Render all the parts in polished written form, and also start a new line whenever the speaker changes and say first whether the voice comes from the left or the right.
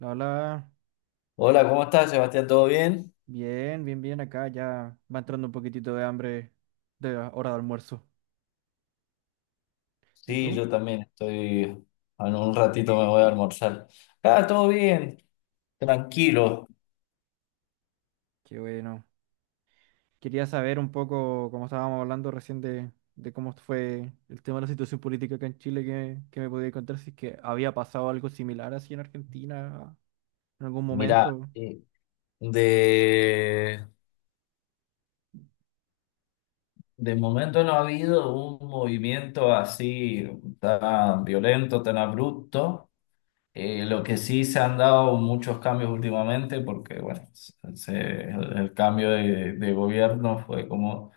right: La hola,
left: Hola, ¿cómo estás, Sebastián? ¿Todo bien?
right: bien, bien, bien acá, ya va entrando un poquitito de hambre de la hora de almuerzo. ¿Y
left: Sí,
right: tú?
left: yo también estoy. En un ratito me voy a almorzar. Ah, todo bien, tranquilo.
right: Qué bueno. Quería saber un poco, como estábamos hablando recién de cómo fue el tema de la situación política acá en Chile, que me podía contar si es que había pasado algo similar así en Argentina en algún
left: Mirá,
right: momento.
left: de, de momento no ha habido un movimiento así tan violento, tan abrupto. Lo que sí se han dado muchos cambios últimamente, porque bueno, el cambio de gobierno fue como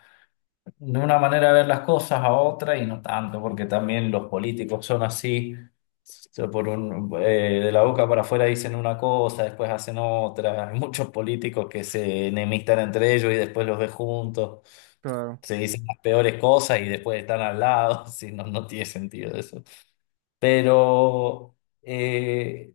left: de una manera de ver las cosas a otra y no tanto, porque también los políticos son así, por un, de la boca para afuera dicen una cosa, después hacen otra. Hay muchos políticos que se enemistan entre ellos y después los ves juntos,
right: Claro,
left: se dicen las peores cosas y después están al lado. Si no, no tiene sentido eso. Pero eh,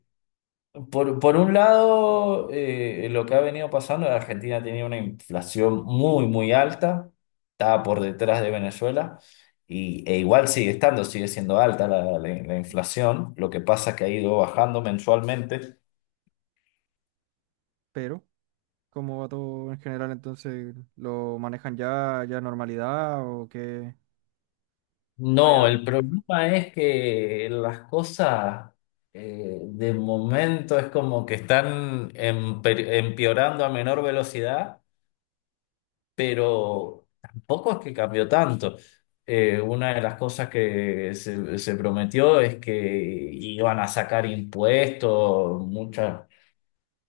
left: por un lado, lo que ha venido pasando, la Argentina tenía una inflación muy, muy alta, estaba por detrás de Venezuela, e igual sigue estando, sigue siendo alta la inflación. Lo que pasa es que ha ido bajando mensualmente.
right: pero ¿cómo va todo en general entonces? ¿Lo manejan ya normalidad o qué?
left: No,
right: Había...
left: el problema es que las cosas de momento es como que están empeorando a menor velocidad. Pero tampoco es que cambió tanto. Una de las cosas que se prometió es que iban a sacar impuestos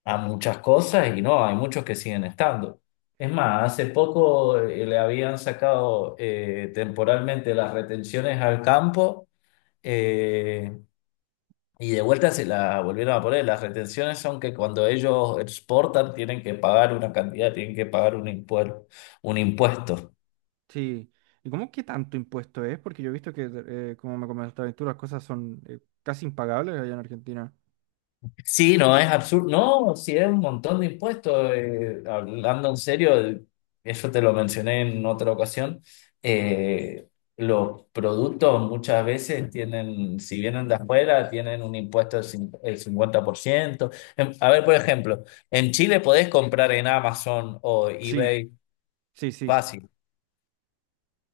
left: a muchas cosas y no, hay muchos que siguen estando. Es más, hace poco le habían sacado temporalmente las retenciones al campo, eh, y de vuelta se la volvieron a poner. Las retenciones son que cuando ellos exportan tienen que pagar una cantidad, tienen que pagar un impuesto.
right: Sí. ¿Y cómo que tanto impuesto es? Porque yo he visto que, como me comentaste tú, las cosas son casi impagables allá en Argentina.
left: Sí, no, es absurdo. No, sí, es un montón de impuestos. Hablando en serio, eso te lo mencioné en otra ocasión. eh, los productos muchas veces tienen, si vienen de afuera, tienen un impuesto del cin- el 50%. A ver, por ejemplo, en Chile podés comprar en Amazon o
right: Sí,
left: eBay
right: sí, sí,
left: fácil.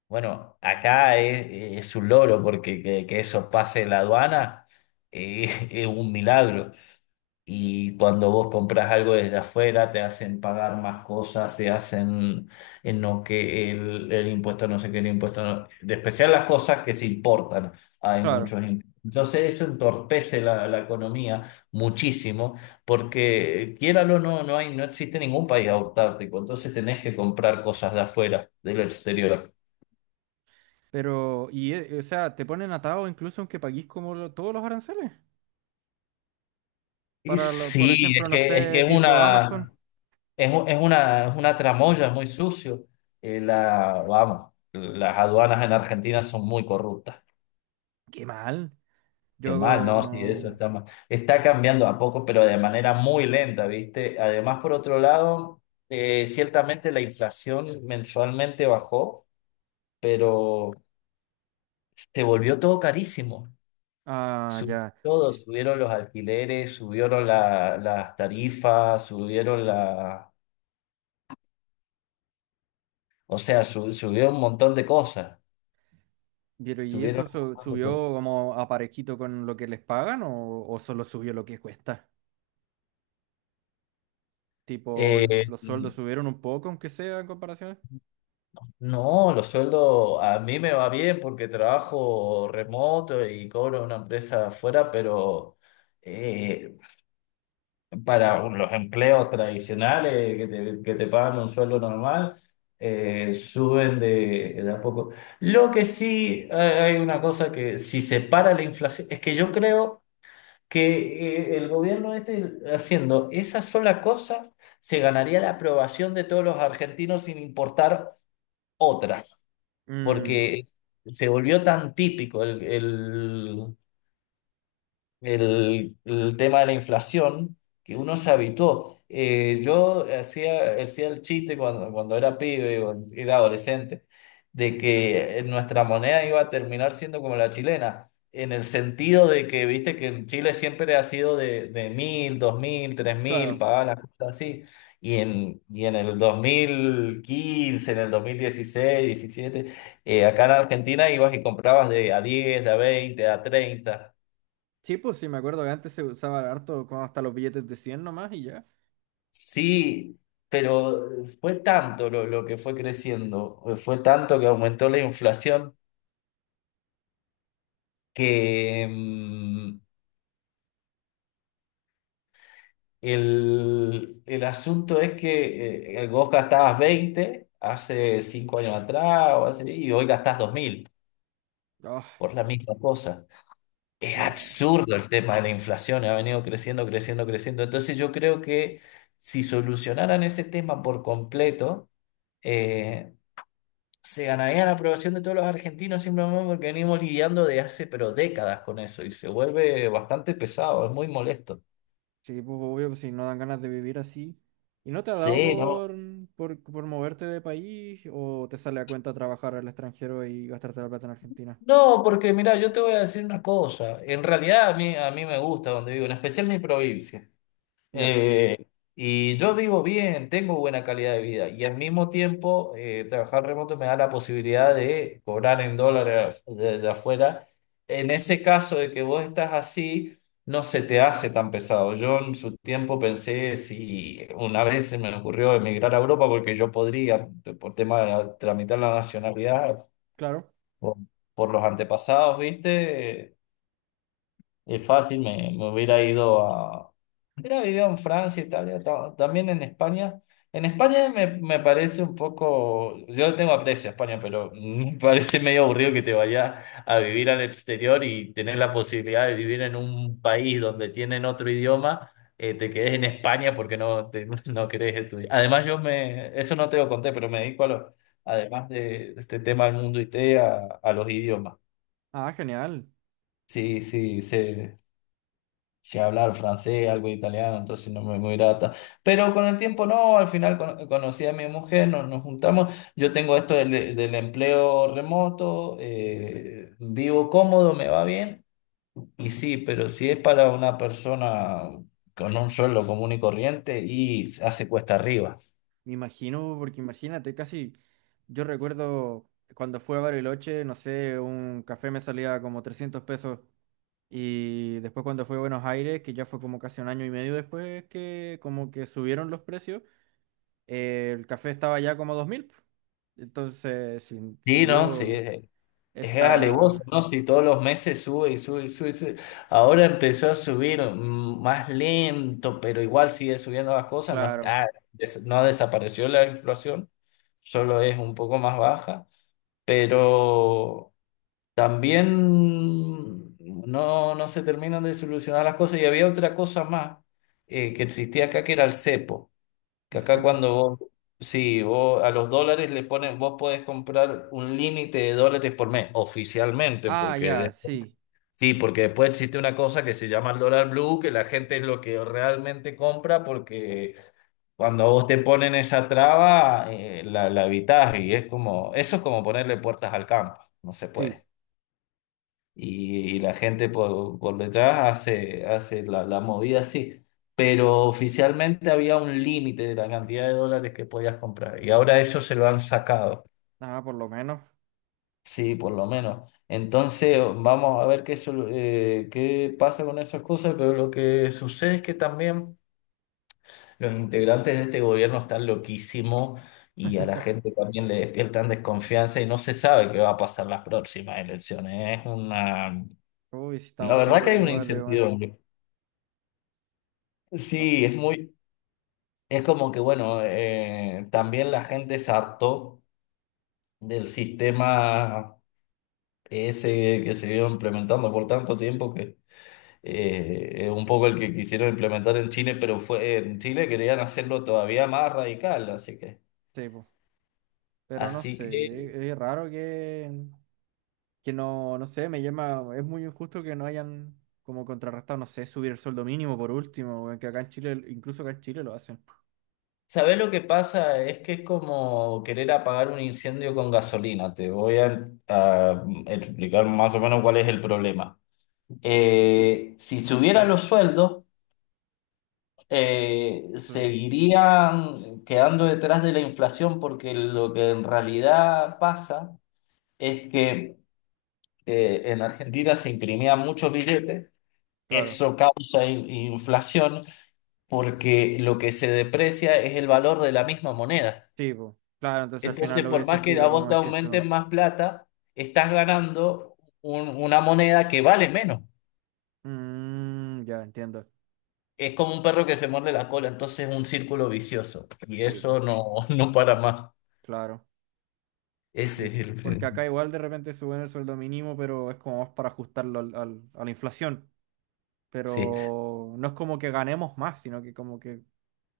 left: Bueno, acá es un logro porque que eso pase la aduana, eh, es un milagro. Y cuando vos compras algo desde afuera, te hacen pagar más cosas, te hacen en no que el impuesto no sé qué, el impuesto de especial las cosas que se importan. Hay
right: claro.
left: muchos impuestos. Entonces eso entorpece la economía muchísimo, porque quiéralo o no, no hay, no existe ningún país autárquico, entonces tenés que comprar cosas de afuera, del exterior.
right: Pero, o sea, te ponen atado incluso aunque paguís como todos los aranceles.
left: Y
right: Para, por
left: sí, es
right: ejemplo, no
left: que, es
right: sé,
left: que es
right: tipo Amazon.
left: una. Es una tramoya, es muy sucio. Vamos, las aduanas en Argentina son muy corruptas.
right: Qué mal.
left: Qué mal, ¿no? Sí, eso
right: Yo...
left: está mal. Está cambiando a poco, pero de manera muy lenta, ¿viste? Además, por otro lado, ciertamente la inflación mensualmente bajó, pero se volvió todo carísimo.
right: Ah,
left: Subió
right: ya.
left: todo,
right: S-
left: subieron los alquileres, subieron las tarifas, o sea, subió un montón de cosas.
right: Pero, ¿y
left: Subieron
right: eso subió como a parejito con lo que les pagan o solo subió lo que cuesta? Tipo,
left: Eh,
right: los sueldos subieron un poco, aunque sea en comparación.
left: no, los sueldos a mí me va bien porque trabajo remoto y cobro una empresa afuera, pero eh, para los empleos tradicionales que te pagan un sueldo normal, suben de a poco. Lo que sí, hay una cosa que si se para la inflación, es que yo creo que el gobierno este haciendo esa sola cosa se ganaría la aprobación de todos los argentinos sin importar otra,
right: Mm,
left: porque se volvió tan típico el tema de la inflación, que uno se habituó. Yo hacía el chiste cuando era pibe, cuando era adolescente, de que nuestra moneda iba a terminar siendo como la chilena, en el sentido de que, viste, que en Chile siempre ha sido de 1000, 2000, 3000,
right: claro.
left: pagaba las cosas así. Y en el 2015, en el 2016, 17, acá en Argentina ibas y comprabas de a 10, de a 20, de a 30.
right: Sí, pues sí, me acuerdo que antes se usaba harto con hasta los billetes de 100 nomás y ya.
left: Sí, pero fue tanto lo que fue creciendo, fue tanto que aumentó la inflación que el asunto es que vos gastabas 20 hace 5 años atrás o así, y hoy gastás 2000
right: Ah,
left: por la misma cosa. Es
right: no.
left: absurdo el tema de la inflación, ha venido creciendo, creciendo, creciendo. Entonces yo creo que si solucionaran ese tema por completo, eh, se ganaría la aprobación de todos los argentinos simplemente porque venimos lidiando de hace pero décadas con eso y se vuelve bastante pesado, es muy molesto.
right: Sí, pues obvio, pues si no dan ganas de vivir así. ¿Y no te ha dado
left: Sí, ¿no?
right: por moverte de país o te sale a cuenta trabajar al extranjero y gastarte la plata en Argentina?
left: No, porque mira, yo te voy a decir una cosa, en realidad a mí me gusta donde vivo, en especial mi provincia.
right: Ya,
left: Eh, y yo vivo bien, tengo buena calidad de vida y al mismo tiempo, trabajar remoto me da la posibilidad de cobrar en dólares de afuera. En ese caso de que vos estás así, no se te hace tan pesado. Yo en su tiempo pensé si una vez se me ocurrió emigrar a Europa porque yo podría, por tema de tramitar la nacionalidad
right: claro.
left: por, por los antepasados, ¿viste? Es fácil, me hubiera ido. Mira, vivió en Francia, Italia, también en España. En España me parece un poco, yo no tengo aprecio a España, pero me parece medio aburrido que te vayas a vivir al exterior y tener la posibilidad de vivir en un país donde tienen otro idioma, te quedes en España porque no, no querés estudiar. Además, eso no te lo conté, pero me dedico a los, además de este tema del mundo IT, a los idiomas.
right: Ah, genial.
left: Sí, sí, sí, sé hablar francés, algo de italiano, entonces no me muy grata. Pero con el tiempo no, al final conocí a mi mujer, nos juntamos. Yo tengo esto del empleo remoto, vivo cómodo, me va bien. Y sí, pero si es para una persona con un sueldo común y corriente, y hace cuesta arriba.
right: Me imagino, porque imagínate, casi yo recuerdo cuando fui a Bariloche, no sé, un café me salía como 300 pesos. Y después cuando fue a Buenos Aires, que ya fue como casi un año y medio después, que como que subieron los precios, el café estaba ya como 2000 po. Entonces, sí,
left: Sí, no, sí.
right: subió
left: Es alevoso,
right: esa,
left: ¿no? Si todos los meses sube y sube y sube y sube. Ahora empezó a subir, más lento, pero igual sigue subiendo las cosas. No
right: claro,
left: está, no desapareció la inflación, solo es un poco más baja. Pero también no, no se terminan de solucionar las cosas. Y había otra cosa más, que existía acá, que era el cepo. Que
right: el
left: acá
right: cepo.
left: cuando vos, sí, vos a los dólares le pones, vos podés comprar un límite de dólares por mes, oficialmente,
right: Ah,
left: porque
right: ya, sí,
left: sí, porque después existe una cosa que se llama el dólar blue, que la gente es lo que realmente compra, porque cuando a vos te ponen esa traba, la evitás y es como, eso es como ponerle puertas al campo, no se
right: sí.
left: puede. Y la gente por detrás hace la movida así. Pero oficialmente había un límite de la cantidad de dólares que podías comprar y ahora eso se lo han sacado,
right: Nada, por lo menos.
left: sí, por lo menos. Entonces vamos a ver qué pasa con esas cosas, pero lo que sucede es que también los integrantes de este gobierno están loquísimos y a la gente también le despiertan desconfianza y no se sabe qué va a pasar las próximas elecciones.
right: Uy, si
left: La
right: estamos
left: verdad
right: todos
left: que hay una
right: iguales, weón.
left: incertidumbre.
right: Ah,
left: Sí, es muy, es como que bueno, también la gente se hartó del sistema ese que se vio implementando por tanto tiempo que es un poco el que quisieron implementar en Chile, pero fue en Chile querían hacerlo todavía más radical,
right: sí, po. Pero no
left: así que,
right: sé, es raro que no, no sé, me llama, es muy injusto que no hayan como contrarrestado, no sé, subir el sueldo mínimo por último, weón, que acá en Chile, incluso acá en Chile lo hacen.
left: ¿sabés lo que pasa? Es que es como querer apagar un incendio con gasolina. Te voy a explicar más o menos cuál es el problema. Si subieran los sueldos,
right: Mm,
left: seguirían quedando detrás de la inflación porque lo que en realidad pasa es que en Argentina se imprimían muchos billetes,
right: claro,
left: eso causa inflación porque lo que se deprecia es el valor de la misma moneda.
right: sí, po. Claro, entonces al final
left: Entonces,
right: lo
left: por
right: hubiese
left: más que a
right: sido
left: vos
right: como
left: te
right: decís tú.
left: aumenten más plata, estás ganando una moneda que vale menos.
right: Mm, ya entiendo.
left: Es como un perro que se muerde la cola, entonces es un círculo vicioso y
right: Sí, po.
left: eso no, no para más.
right: Claro. Sí,
left: Ese es
right: po,
left: el
right: porque
left: prim-
right: acá igual de repente suben el sueldo mínimo, pero es como más para ajustarlo a la inflación.
left: Sí,
right: Pero no es como que ganemos más, sino que como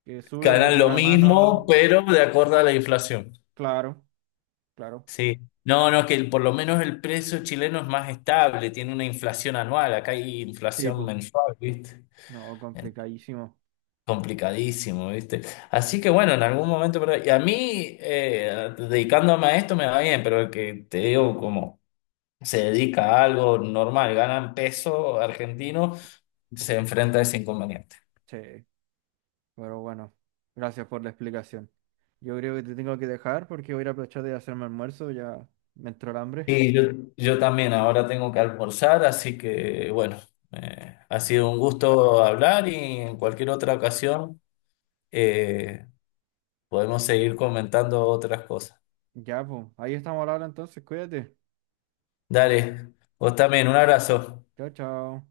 right: que sube
left: ganan
right: de
left: lo
right: la
left: mismo,
right: mano.
left: pero de acuerdo a la inflación.
right: Claro, claro.
left: Sí. No, no, que por lo menos el precio chileno es más estable, tiene una inflación anual, acá hay
right: Sí,
left: inflación
right: po.
left: mensual, ¿viste?
right: No,
left: En-
right: complicadísimo.
left: Complicadísimo, ¿viste? Así que bueno, en algún momento, y a mí, dedicándome a esto me va bien, pero el que te digo, como se dedica a algo normal, ganan peso argentino, se enfrenta a ese inconveniente.
right: Sí, pero bueno, gracias por la explicación. Yo creo que te tengo que dejar porque voy a ir a aprovechar de hacerme almuerzo, ya me entró el hambre.
left: Sí, yo también ahora tengo que almorzar, así que bueno, ha
right: Ah,
left: sido un gusto hablar y en cualquier otra ocasión, eh, podemos seguir comentando otras cosas.
right: ya, pues, ahí estamos hablando entonces, cuídate.
left: Dale, vos también, un abrazo.
right: Chao, chao.